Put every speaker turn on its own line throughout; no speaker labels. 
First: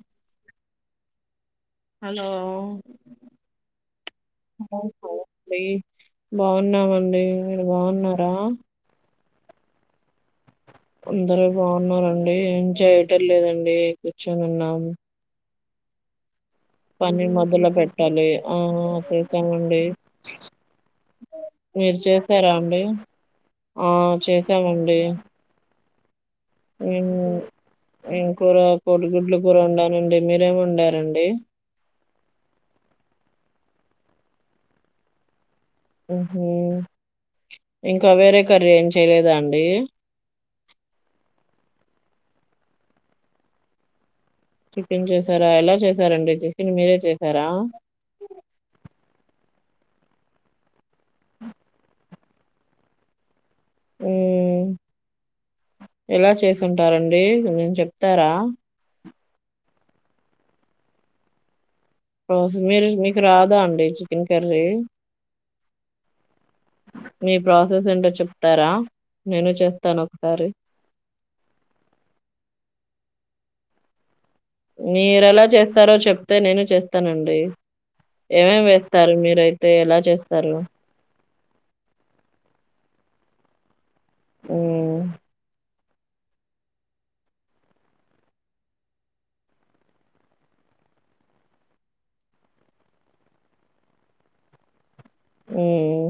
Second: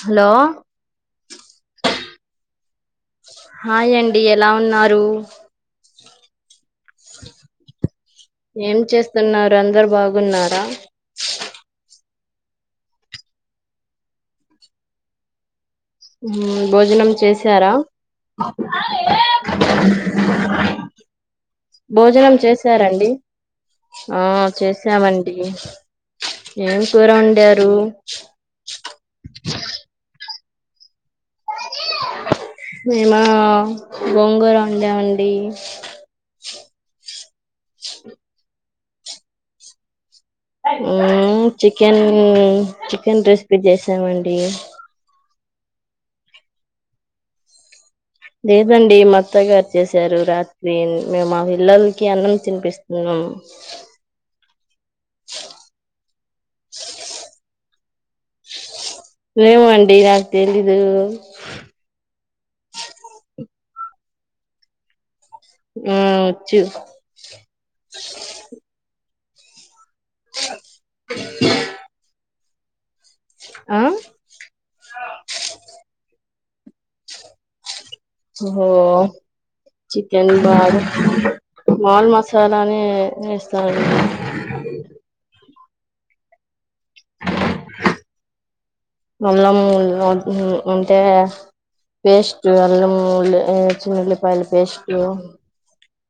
హాల్లో
hello
hi అండి ఎలా ఉన్నారు
బావు ఉన్నామండి మీరు బావున్నారా
తున్నారందరు బాగున్నారా
అందరూ బాగున్నారండి ఏం చేయటం లేదండి కూర్చొనున్నాము
మ్మ్ భోజనం
మొదలు
చేసారా
పెట్టాలి ఆ చేసామండి మీరు
భోజనం
చేసారా అండి
చేసారండి
ఆ ఏం
కూర వండారు
ఏమ్ కూర కోడిగుడ్ల కూర వొండానండి మీరేమి వొండారండి
మేమా గోంగూర వొండామండి
మ్మ్ హ్మ్ ఇంకా వేరే కర్రీ ఏం చేయలేదా అండి
మ్మ్ చికెన్ చికెన్ రెసిపీ చేసామండి
ఇంకెం చేస్ మీరెలా చేసారండి చికెన్ మీరే చేసారా
లేదండి మత్తగారు చేసారు రాత్రి మేము మా పిల్లలకి అన్నం తినిపిస్తున్నాము
మ్మ్ ఎలా చేసుంటారండి కొంచెం చెప్తారా
ఏమో అండి నాకు తెలీదూ
రోజ్ మిల్ మీకు రాదా అండి చికెన్ కర్రీ
మ్మ్ చు
మీ ప్రాసెస్ ఏంటో చెప్తారా మెను చెప్ త్తనొ ఒకసారి
ఆ
మీరెలా చేస్తారో చెప్ తే నేను చేస్తానండి ఏమేమి వేస్తారు మీరైతే? ఎలా
చికెన్
చేస్తారు?
బాగా మాల్ మసాలా అని ఎస్తాంమండి
హ్మ్
అల్లం ఆమ్ అంటే పేస్ట్ అల్లం ఉల్ ఉల్లిపాయల పేస్ట్
హ్మ్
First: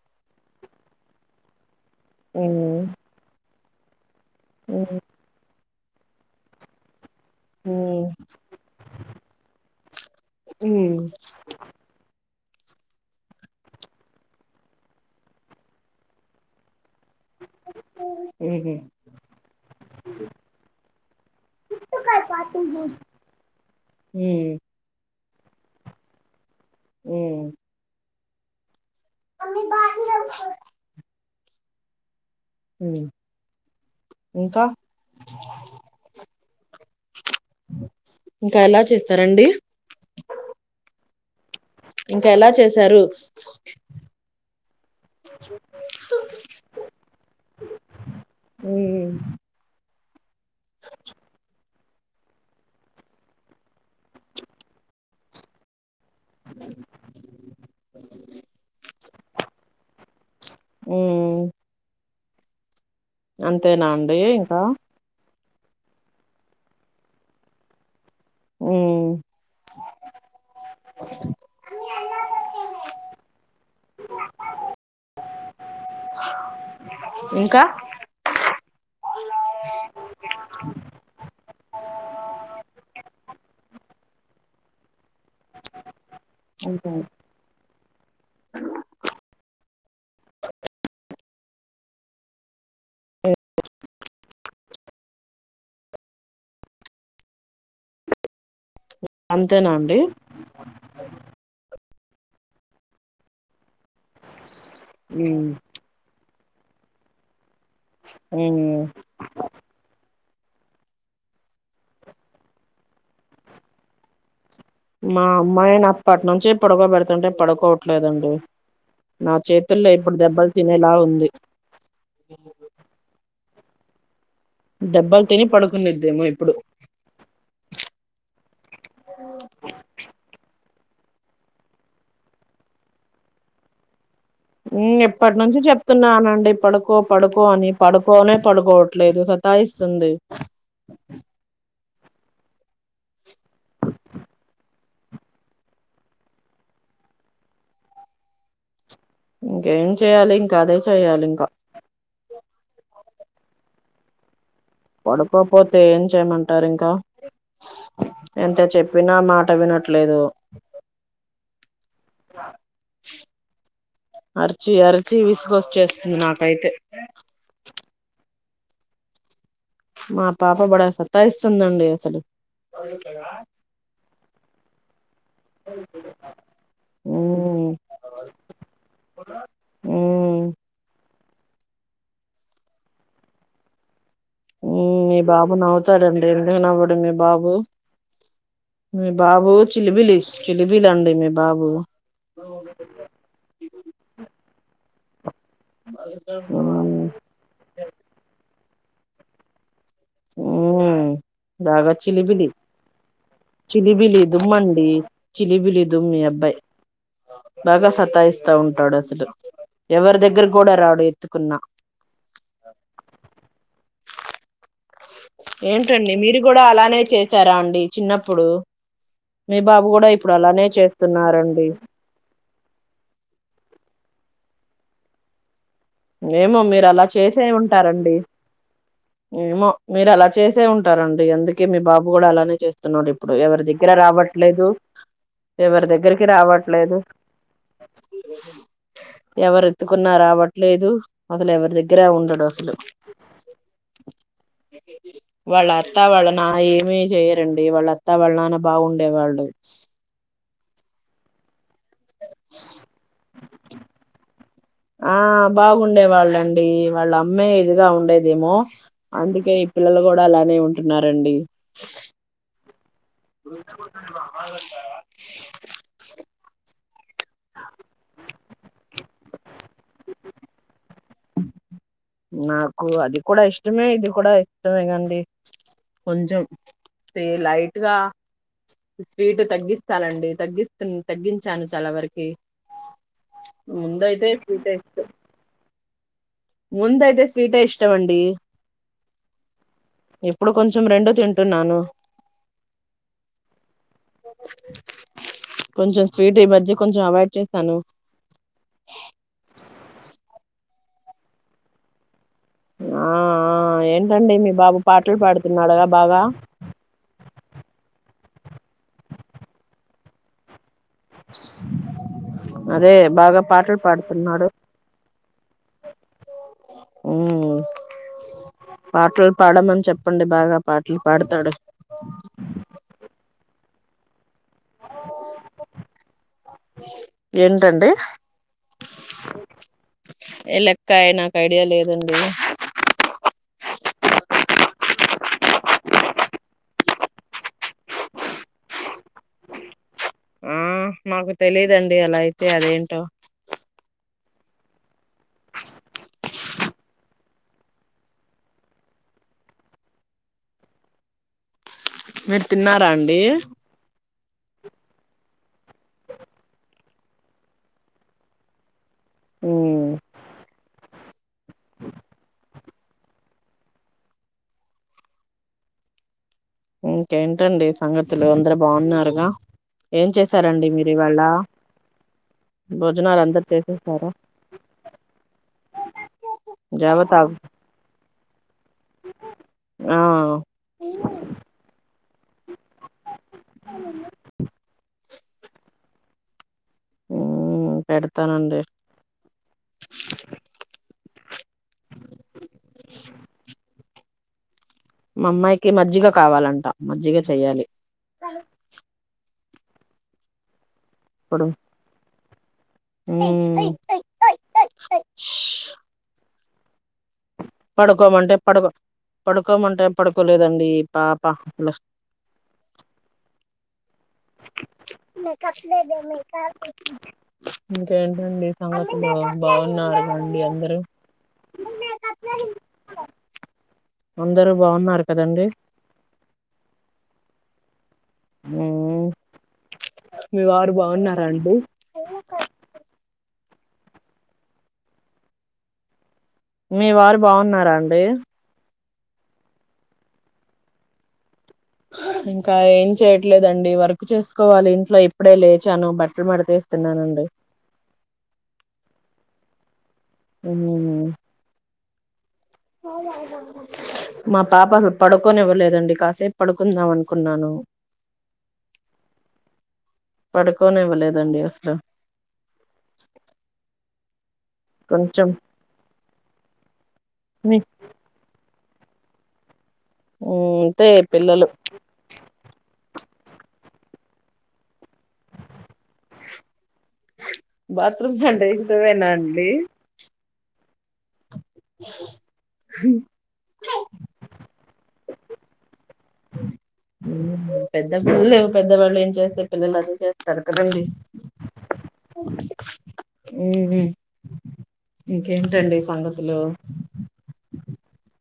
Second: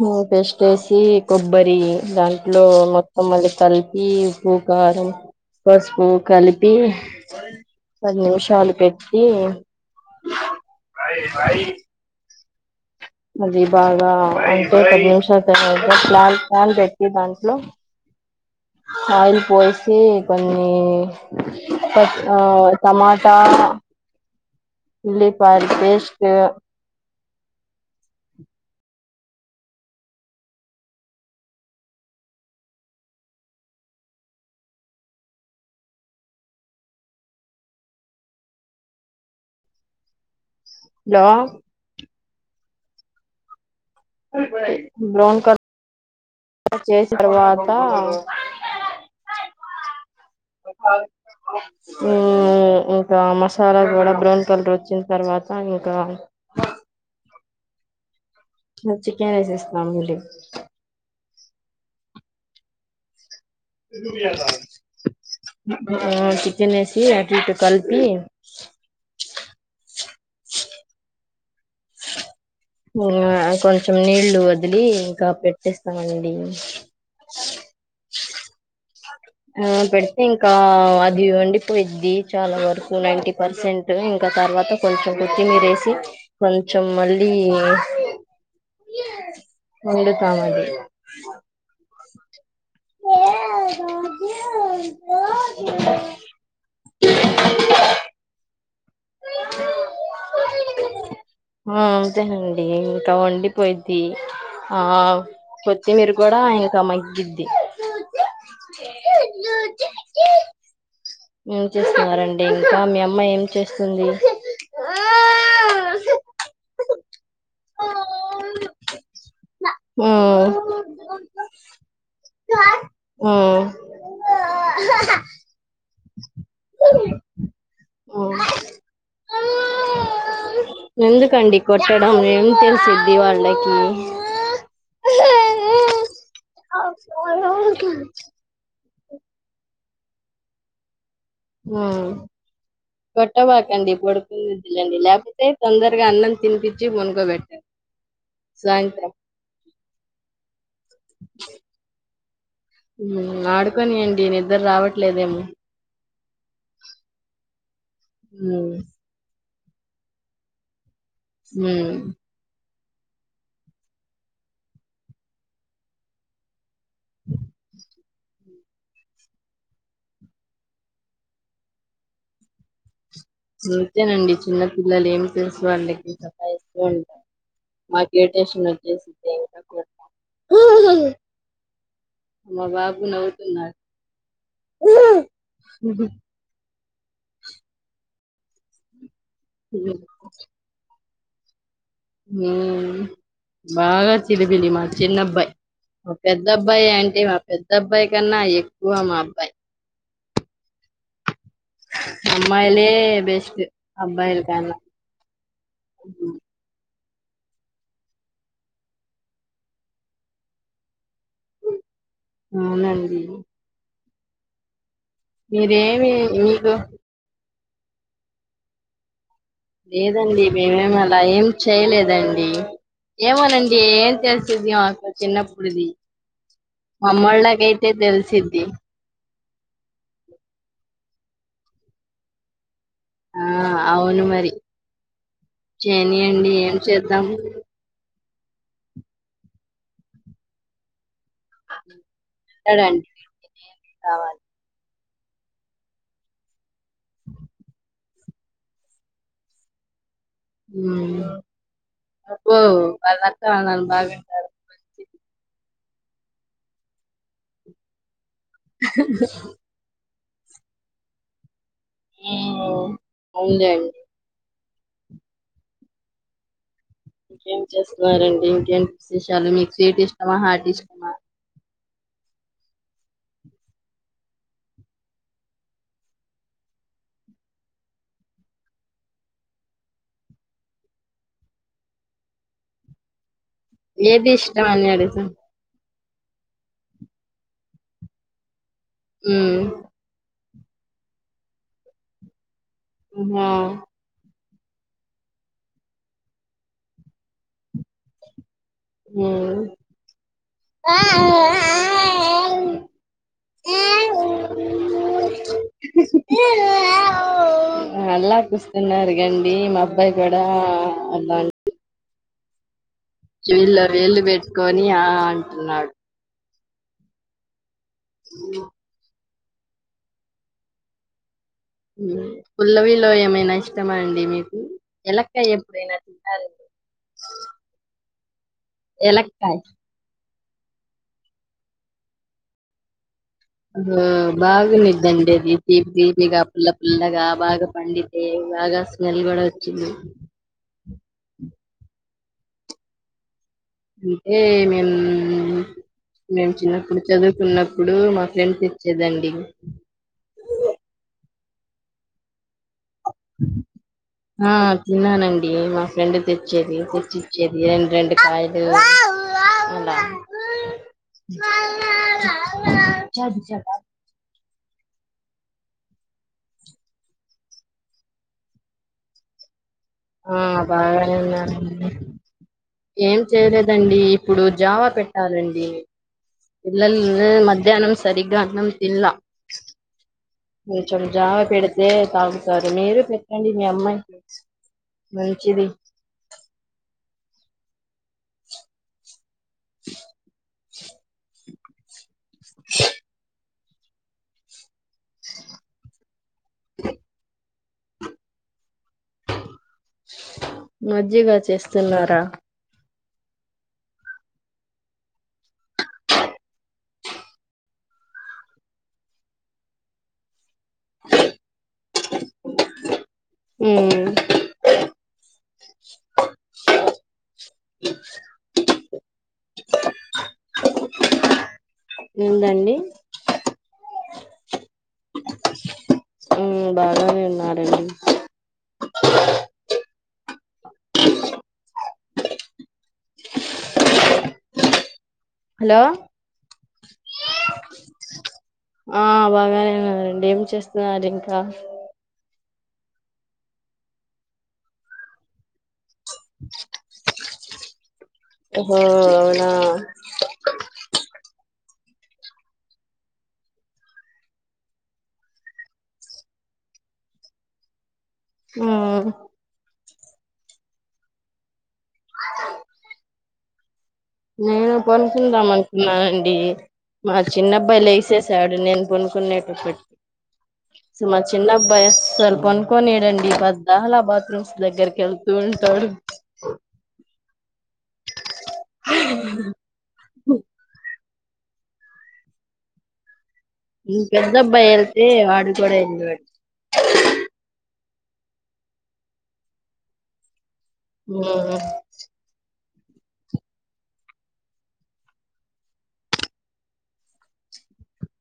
మ్మ్ పేస్ట్ వేసి కొబ్బరి దాంట్లో
హ్మ్.
మొత్తం మళ్ళీ తలిపి పూ
హ్మ్.
కారం పసుపు కలిపి
హ్మ్.
పది నిమిషాలు పెట్టి
హ్మ్.
అది బాగా అంటే పది నిమిషాల తరువాత ప్లాల్ పాల్ పెట్ దాంట్లో
హుహు.
ఆయిల్ పోసి కొన్ని కట్ టమాటా
హ్మ్.
ఉల్లి పెస్ట్ [unintelligible]
ఏ మమ్మీ [unintelligible] ఇంకా ఇంకా ఎలా చేస్తారండి
హలో
ఇంకా ఎలా చేశారు
బ్రౌన్ కలర్ చేసిన తర్వాత
హ్మ్.
[unintelligible] ఇంకా మసాలా కూడా బ్రౌన్ కలర్ వచ్చిన తర్వాత ఇంకా
[inaudible]
చికెన్ రైస్ ఇస్తాంీ
హ్మ్. అంతేనా అండి ఇంకా
చికెన్ ఎేసి అట్ ఇట్ కలిపి
హ్మ్.
ఆ కొంచెం నీళ్లు వదిలి ఇంకా పెట్టేస్తామండి
ఇంకా
ఆ పెడు ఇంకా అది వండి పోయిద్ది చాలా వరకు నైన్టీ పర్సెంట్ ఇంకా తర్వాత కొంచెం కొత్తిమీర వేసి కొంచెం మళ్ళీ వండుతామది హ రాజ [unintelligible]
అంతేనా అండి
ఆ అంతేనండి ఇంకా వండి పోయిద్ది ఆ కొత్తిమీర కూడా ఇంకా మగ్గిది
ఉ హు
ము గుచ్చి [unintelligible] ఏం చేస్తున్నారండి ఇంకా మీ అమ్మాయి ఏం చేస్తుంది
మా అమ్మాయి నప్పటి నుంచి పడకోబెడుతుంటే పడుకోవట్లేదండి నా చేతి చేతుల్లో
ఆ
ఇప్పుడు దెబ్బలు తినేలా ఉంది
ఉ
దెబ్బల్ తిని పడుకు కొనిద్దేమో ఇప్పుడు ఓ
ఎందుకండి కొట్టడం ఏం తెలుసిద్ది వాళ్ళకి
ఎప్పటి నుంచి చెప్తున్నానండి పడుకో పడుకో అని పడుకోనే పడుకోవట్లేదు సతాయిస్తుంది
ఆ కొట్టబాకండి పడుకుందిదెలేండి లేకపోతే తొందరగా అన్నం తినిపిచ్చి పనుకో బెట్టండి సాయంత్రం
ఇంకేం చెయాలి ఇంకా అదే చెయ్యాలి ఇంకా
ఉమ్ ఆడుకొనియండి ని
పడుకోపోతే ఏం చేయమంటారు ఇంకా ఎంత
హ్మ్.
చెప్పినా మాట మాట్ట వినట్లేదు
హమ్
అరిచి అరిచి విసుగొచేస్తుంది నాకైతే మా పాప బడా సత్తాయిస్తుందండి అసలు
సుత్తెనండి చిన్న పిల్లలే ఏం ఎమి తెలుసు వాళ్ళకి సత్తాయిస్తు ఉంటారు
ఉమ్
నాకు ఇరిటేషన్ వచేసిద్ది ఇంకా కోపం
ఉమ్
అ మా బాబు నవ్వుతున్నారు
ఉమ్ మీ బాబు నవ్వుతాడండి ఎందుకు నవ్వాడు మీ బాబు మీ బాబు చిలిబిలి చిలిబిలండి మీ బాబు
ఉమే బాగా చిలిబిలి మా చిన్నబ్బాయి మా పెద్దబ్బాయి
ఉమ్
అంటే మా పెద్దబ్బాయి కన్నా ఎక్కు మా అబ్బాయి
ఉమ్ బాగా చిలిబిలి
అమ్మాయిలే బెస్ట్
చిలిబిలి
అబ్బాయిల కన్నా.
దుమ్మండి చిలిబిలి దుమ్ మీ
హ్మ్.
అబ్బాయి బాగా సతాయిస్తా ఉంటాడు ఎవరి దగ్గర కూడా రాడు ఎత్తుకున్నా
అవునండి మీరేమి
ఏంటండి మీరు కూడా
మీకు
అలానే చేశారా అండి మీ చిన్నప్పుడు మీ బాబు కూడా ఇప్పుడు
లేదండి
అలానే
మేమేమ్ అలా ఏం
చేస్తున్నారండి
చేయలేదండి ఏమోనండి ఏమ్ తెలిసిద్ది మాకు చిన్నప్పు
ఏమో మీరలా చేసే ఉంటారండి
తెలిసిద్ది
ఏమో మీరలా చేసే ఉంటారండి అందుకే మీ బాబు కూడా అలానే చేస్తున్ స్తున్నాడు ఇప్పుడు
ఆ
ఎవరి దగ్గర
అవును మరి
రావట్లేదు ఎవరి దగ్గరికి
చేయనియండి ఏం
రావట్లేదు
చేద్దాం
ఎవరెత్తుకున్న రావ లేదు అసలు ఎవరి దగ్గర ఉండడు అసలు
అంటాడండి కావాలి
వాళ్ళ అత్తా వాళ్ళ నా ఏమీ చేయరండి వాళ్ళ అత్తా వాళ్ళ నాన్న బాగుండే వాళ్ళు
ఉమ్ అబ్బో వాళ్ళ అత్త వాళనాన్న బాగానే ఉన్నారు.
ఉండేవాళ్ళండి వాళ్ళమ్మె ఇదిగా ఉండేది దేమో అందుకే ఈ పిల్లలు కూడా అలానే ఉంటున్నారండి స్
ఉమ్ అవునులేండి ఇంకేం చేస్తున్నారండి ఇంకేంటి విశేషాలు మీకు సీట్ ఇష్టమా హార్ట్ ఇష్టమా
నాకు అది కూడా ఇష్టమే ఇది కూడా ఇష్టమే అండి కొంచెం లైట్గా స్వీటు తగ్గిస్తాలండి తగ్గిస్తు తగ్గించాను చాలా వరకి ముందయితే
ఏది ఇష్టం అన్ని అడుగుతా-
ముందైతే స్వీటే ఇష్టం అండీ
ఉమ్
ఇప్పుడు కొంచెం రెండూ తింటున్నాను
ఆ
కొంచెం స్వీట్ ఈ మజ్యకొంచెం అవాయిడ్ చేశాను
ఉమ్
ఆ ఏంటండి మీ బాబు పాటలు పాడుతున్నాడుగా బాగా
చపిస్తున్నారు కండి మా అబ్బాయి కూడా అలాా
అదే బాగా
ఇల్
పాటలు
ఎళ్ల్
పాడుతున్నాడు
బట్కని ఆ నాట్
ఉ
అ
పాడమని చెప్పండి బాగా పాటలు పాడతాడు
పుల్లవిలో ఏమైనా ఇ ఇష్ట మండి మీకు ఎలక్కాయ ఎప్పుడయిన తిన్నార్
ఏంటండి
ఎలాక్కయి
ఏ లెక్కయ నాకు ఐడియా లేదండి
ఆ బాగుందిద్దండి అది తీీనిగా పుల్ల పుల్లగా బాగా పండితే బాగా స్మెల్ కూడా వచ్చింది
ఆ మాకు తెలిదండి అలా అయితే అదేంటో
అంటే మేము మేము చిన్నప్పుడు చదువుకున్నప్పుడు మా ఫ్రెండ్ తెచ్చేదండి
మీరు తిన్నారా అండి ఏ
ఆ తిన్నానండి మా ఫ్రెండ్ తెచ్చేది తెచ్చిచ్చేది రెండు కాయలు అలా
మ్మ్
చాడ్డు చాట
ఇంకేంటండి సంగతులు అందరు బాగున్నారుగా ఏం
ఆ
చేసారండి మీరు
బాగానే
ఇవాళ
ఉన్నారండి ఏం
భోజనాలు అందరు
చేయలేదండి
చేసేసారా
ఇప్పుడు జావ పెట్టాలండి ఇల్లన్
జావ తాగు
మధ్యానం స్ సరిగ్గా అగ్నం ఇల్ల
ఆ
కొంచం జావ పెడితే ఏ తాగు సరే మీరూ పెట్టండి మీ అమ్మాయికి మంచిది
మ్మ్ పెడతానండి మా అమ్మాయికి మజ్జిగ కావాలంట మజ్జిగ చెయ్యాలి సలు
మజ్జిగ
ఇప్పుడు
చేస్తున్నారా
మ్మ్ ష్ పడుకోమంటే పడుగు పడుకోమంటే పడుకోలేదండి ఈ పాప లా
మ్మ్
ఇంకేంటండి సంగతి బాగున్నారు అండి అందరూ
స ఏందండి
అందరు బాగున్నారు కదండి
మ్మ్ బాగానే ఉన్నారండి
మ్మ్ మీ వారు బాగున్నార అండి స
హలో
మీ వారు బాగున్నారా అండి
ఆ బాగానే ఉనరండి ఏం చేస్తున్నార్ ఇంట్లో
ఇంకా ఏం చేయట్లేదండి వర్క్ చేసుకోవాలి ఇంట్లో ఇప్పుడే లేచాను బట్టలు మడత వేస్తున్నానండి
హో అవున
మ్మ్ హ్మ్ మా పాప అసలు పడుకొనివ్వలేదండి కాసేపు పడుకుందాం అనుకున్నాను
ఉమ్
పడుకోనివ్వలేదండి అసలు
నేను
కొంచెం
పనుకుందామ అనుకున్నానండి మా
ఉమ్,
చిన్నబ్బాయి లేసేసాడు నేను కొనుక్కునేటపాటీ
అంతే
సో మా చిన్న
పిల్లలు
అబ్బాయి అసలు పనుకొనియాడు అండి పద్దాల బా రస్ దగ్గ కేళ్తూ ఉంటాడు
వేనా అండి [unintelligible]
ఏ వాడు కూడా [unintelligible]
హమ్ పెద్ద పిల్లలు పెద్దవాళ్ళు ఏం చేస్తే పిల్లలు అదే చేస్తారు కదిరి
ఉమ్
హమ్ ఇంకేంటండి సంగతులు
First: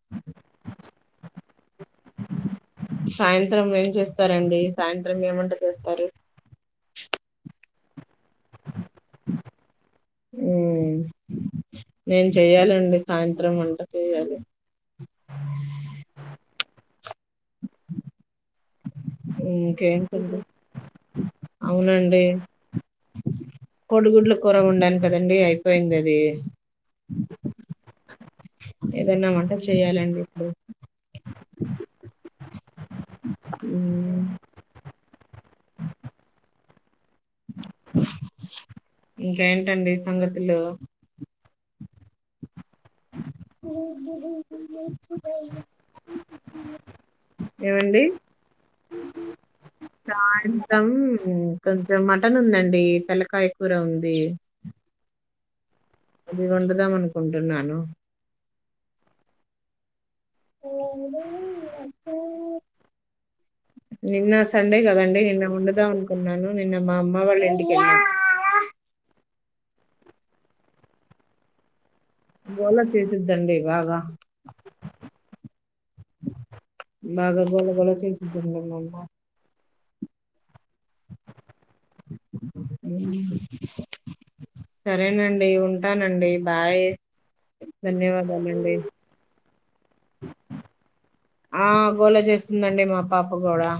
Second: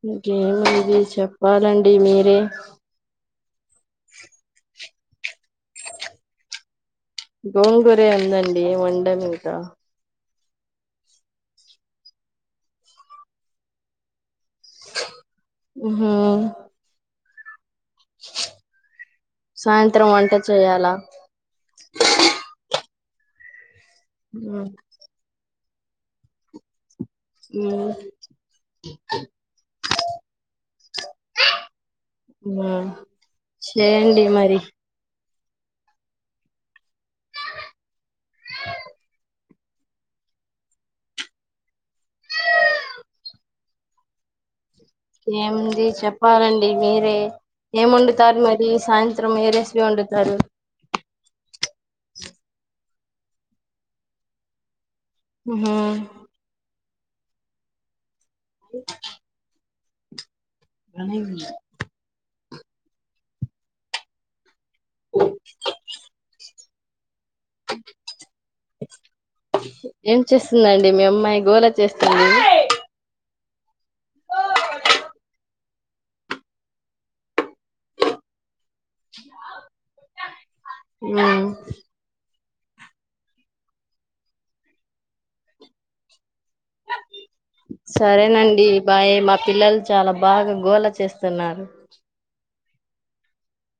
ఇంకేది చెప్ప వాలం
సాయంత్రం ఏం చేస్తారండి సాయంత్రం ఏవంట చేస్తారు
గోంగూరే ఉందండి వండం ఇంకా
హమ్ నేను చెయ్యాలండి సాయంత్రం వంట చెయాలి
హమ్ [unintelligible] సాయంత్రం వంట
ఇంకేంటండి
చేయాలా
కొడుగుడ్ల కూర
ఉమ్
ఉండాను కదండి అయి పోయిందది
హమ్ [inaudible]
ఏదన్నా వంట చెయ్యాలం [inaudible]
ఆహ్
హ్మ్
చేయండి మరి
ఇంకేంటండి సంగతులు [unintelligible]
ఏంది చెప్పాలండి మీరే ఏం
ఏవండి
వండుతారు మరి సాయంత్రం ఏ రెసిపీ వండుతారు
సాయంత్రం కొంచెం మటన్ ఉందండి తెల్లకాయ కూర ఉంది
హమ్
ఇది వండుదాం అను కుంటున్నాను
అ [unintelligible] రనీ
నిన్న సండే కదండి నిన్న వండుదాం అనుకున్నాను. నిన్న మామ మా వాళ్ళ ఇంటిక ఉయ్యాలా
ఏం చేస్తుందండి, మీ అమ్మాయి గోలా చేస్తుంది.
గోల చేసిద్దండి బాగా బాగా గోల గోల చేసిద్ద మ
ఆ
సరేనండి, ఉంటానండి బాయ్.
సరేనండి
ధన్యవాదాలండి
బాయ్. మా పిల్లలు చాలా బాగా గోళ చేస్తున్నారు.
వస్తుందండి మా పాప కూడా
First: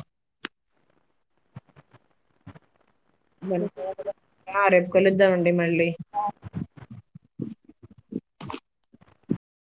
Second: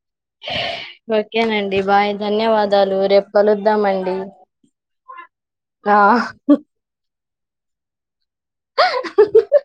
ఓకేనండి బాయ్ ధన్యవాద వద్ద రేపు కలుద్దాం
ధన్యవాదాలు
అండి
ఆ రేపు కలుద్దామండి మళ్ళీ
ఆ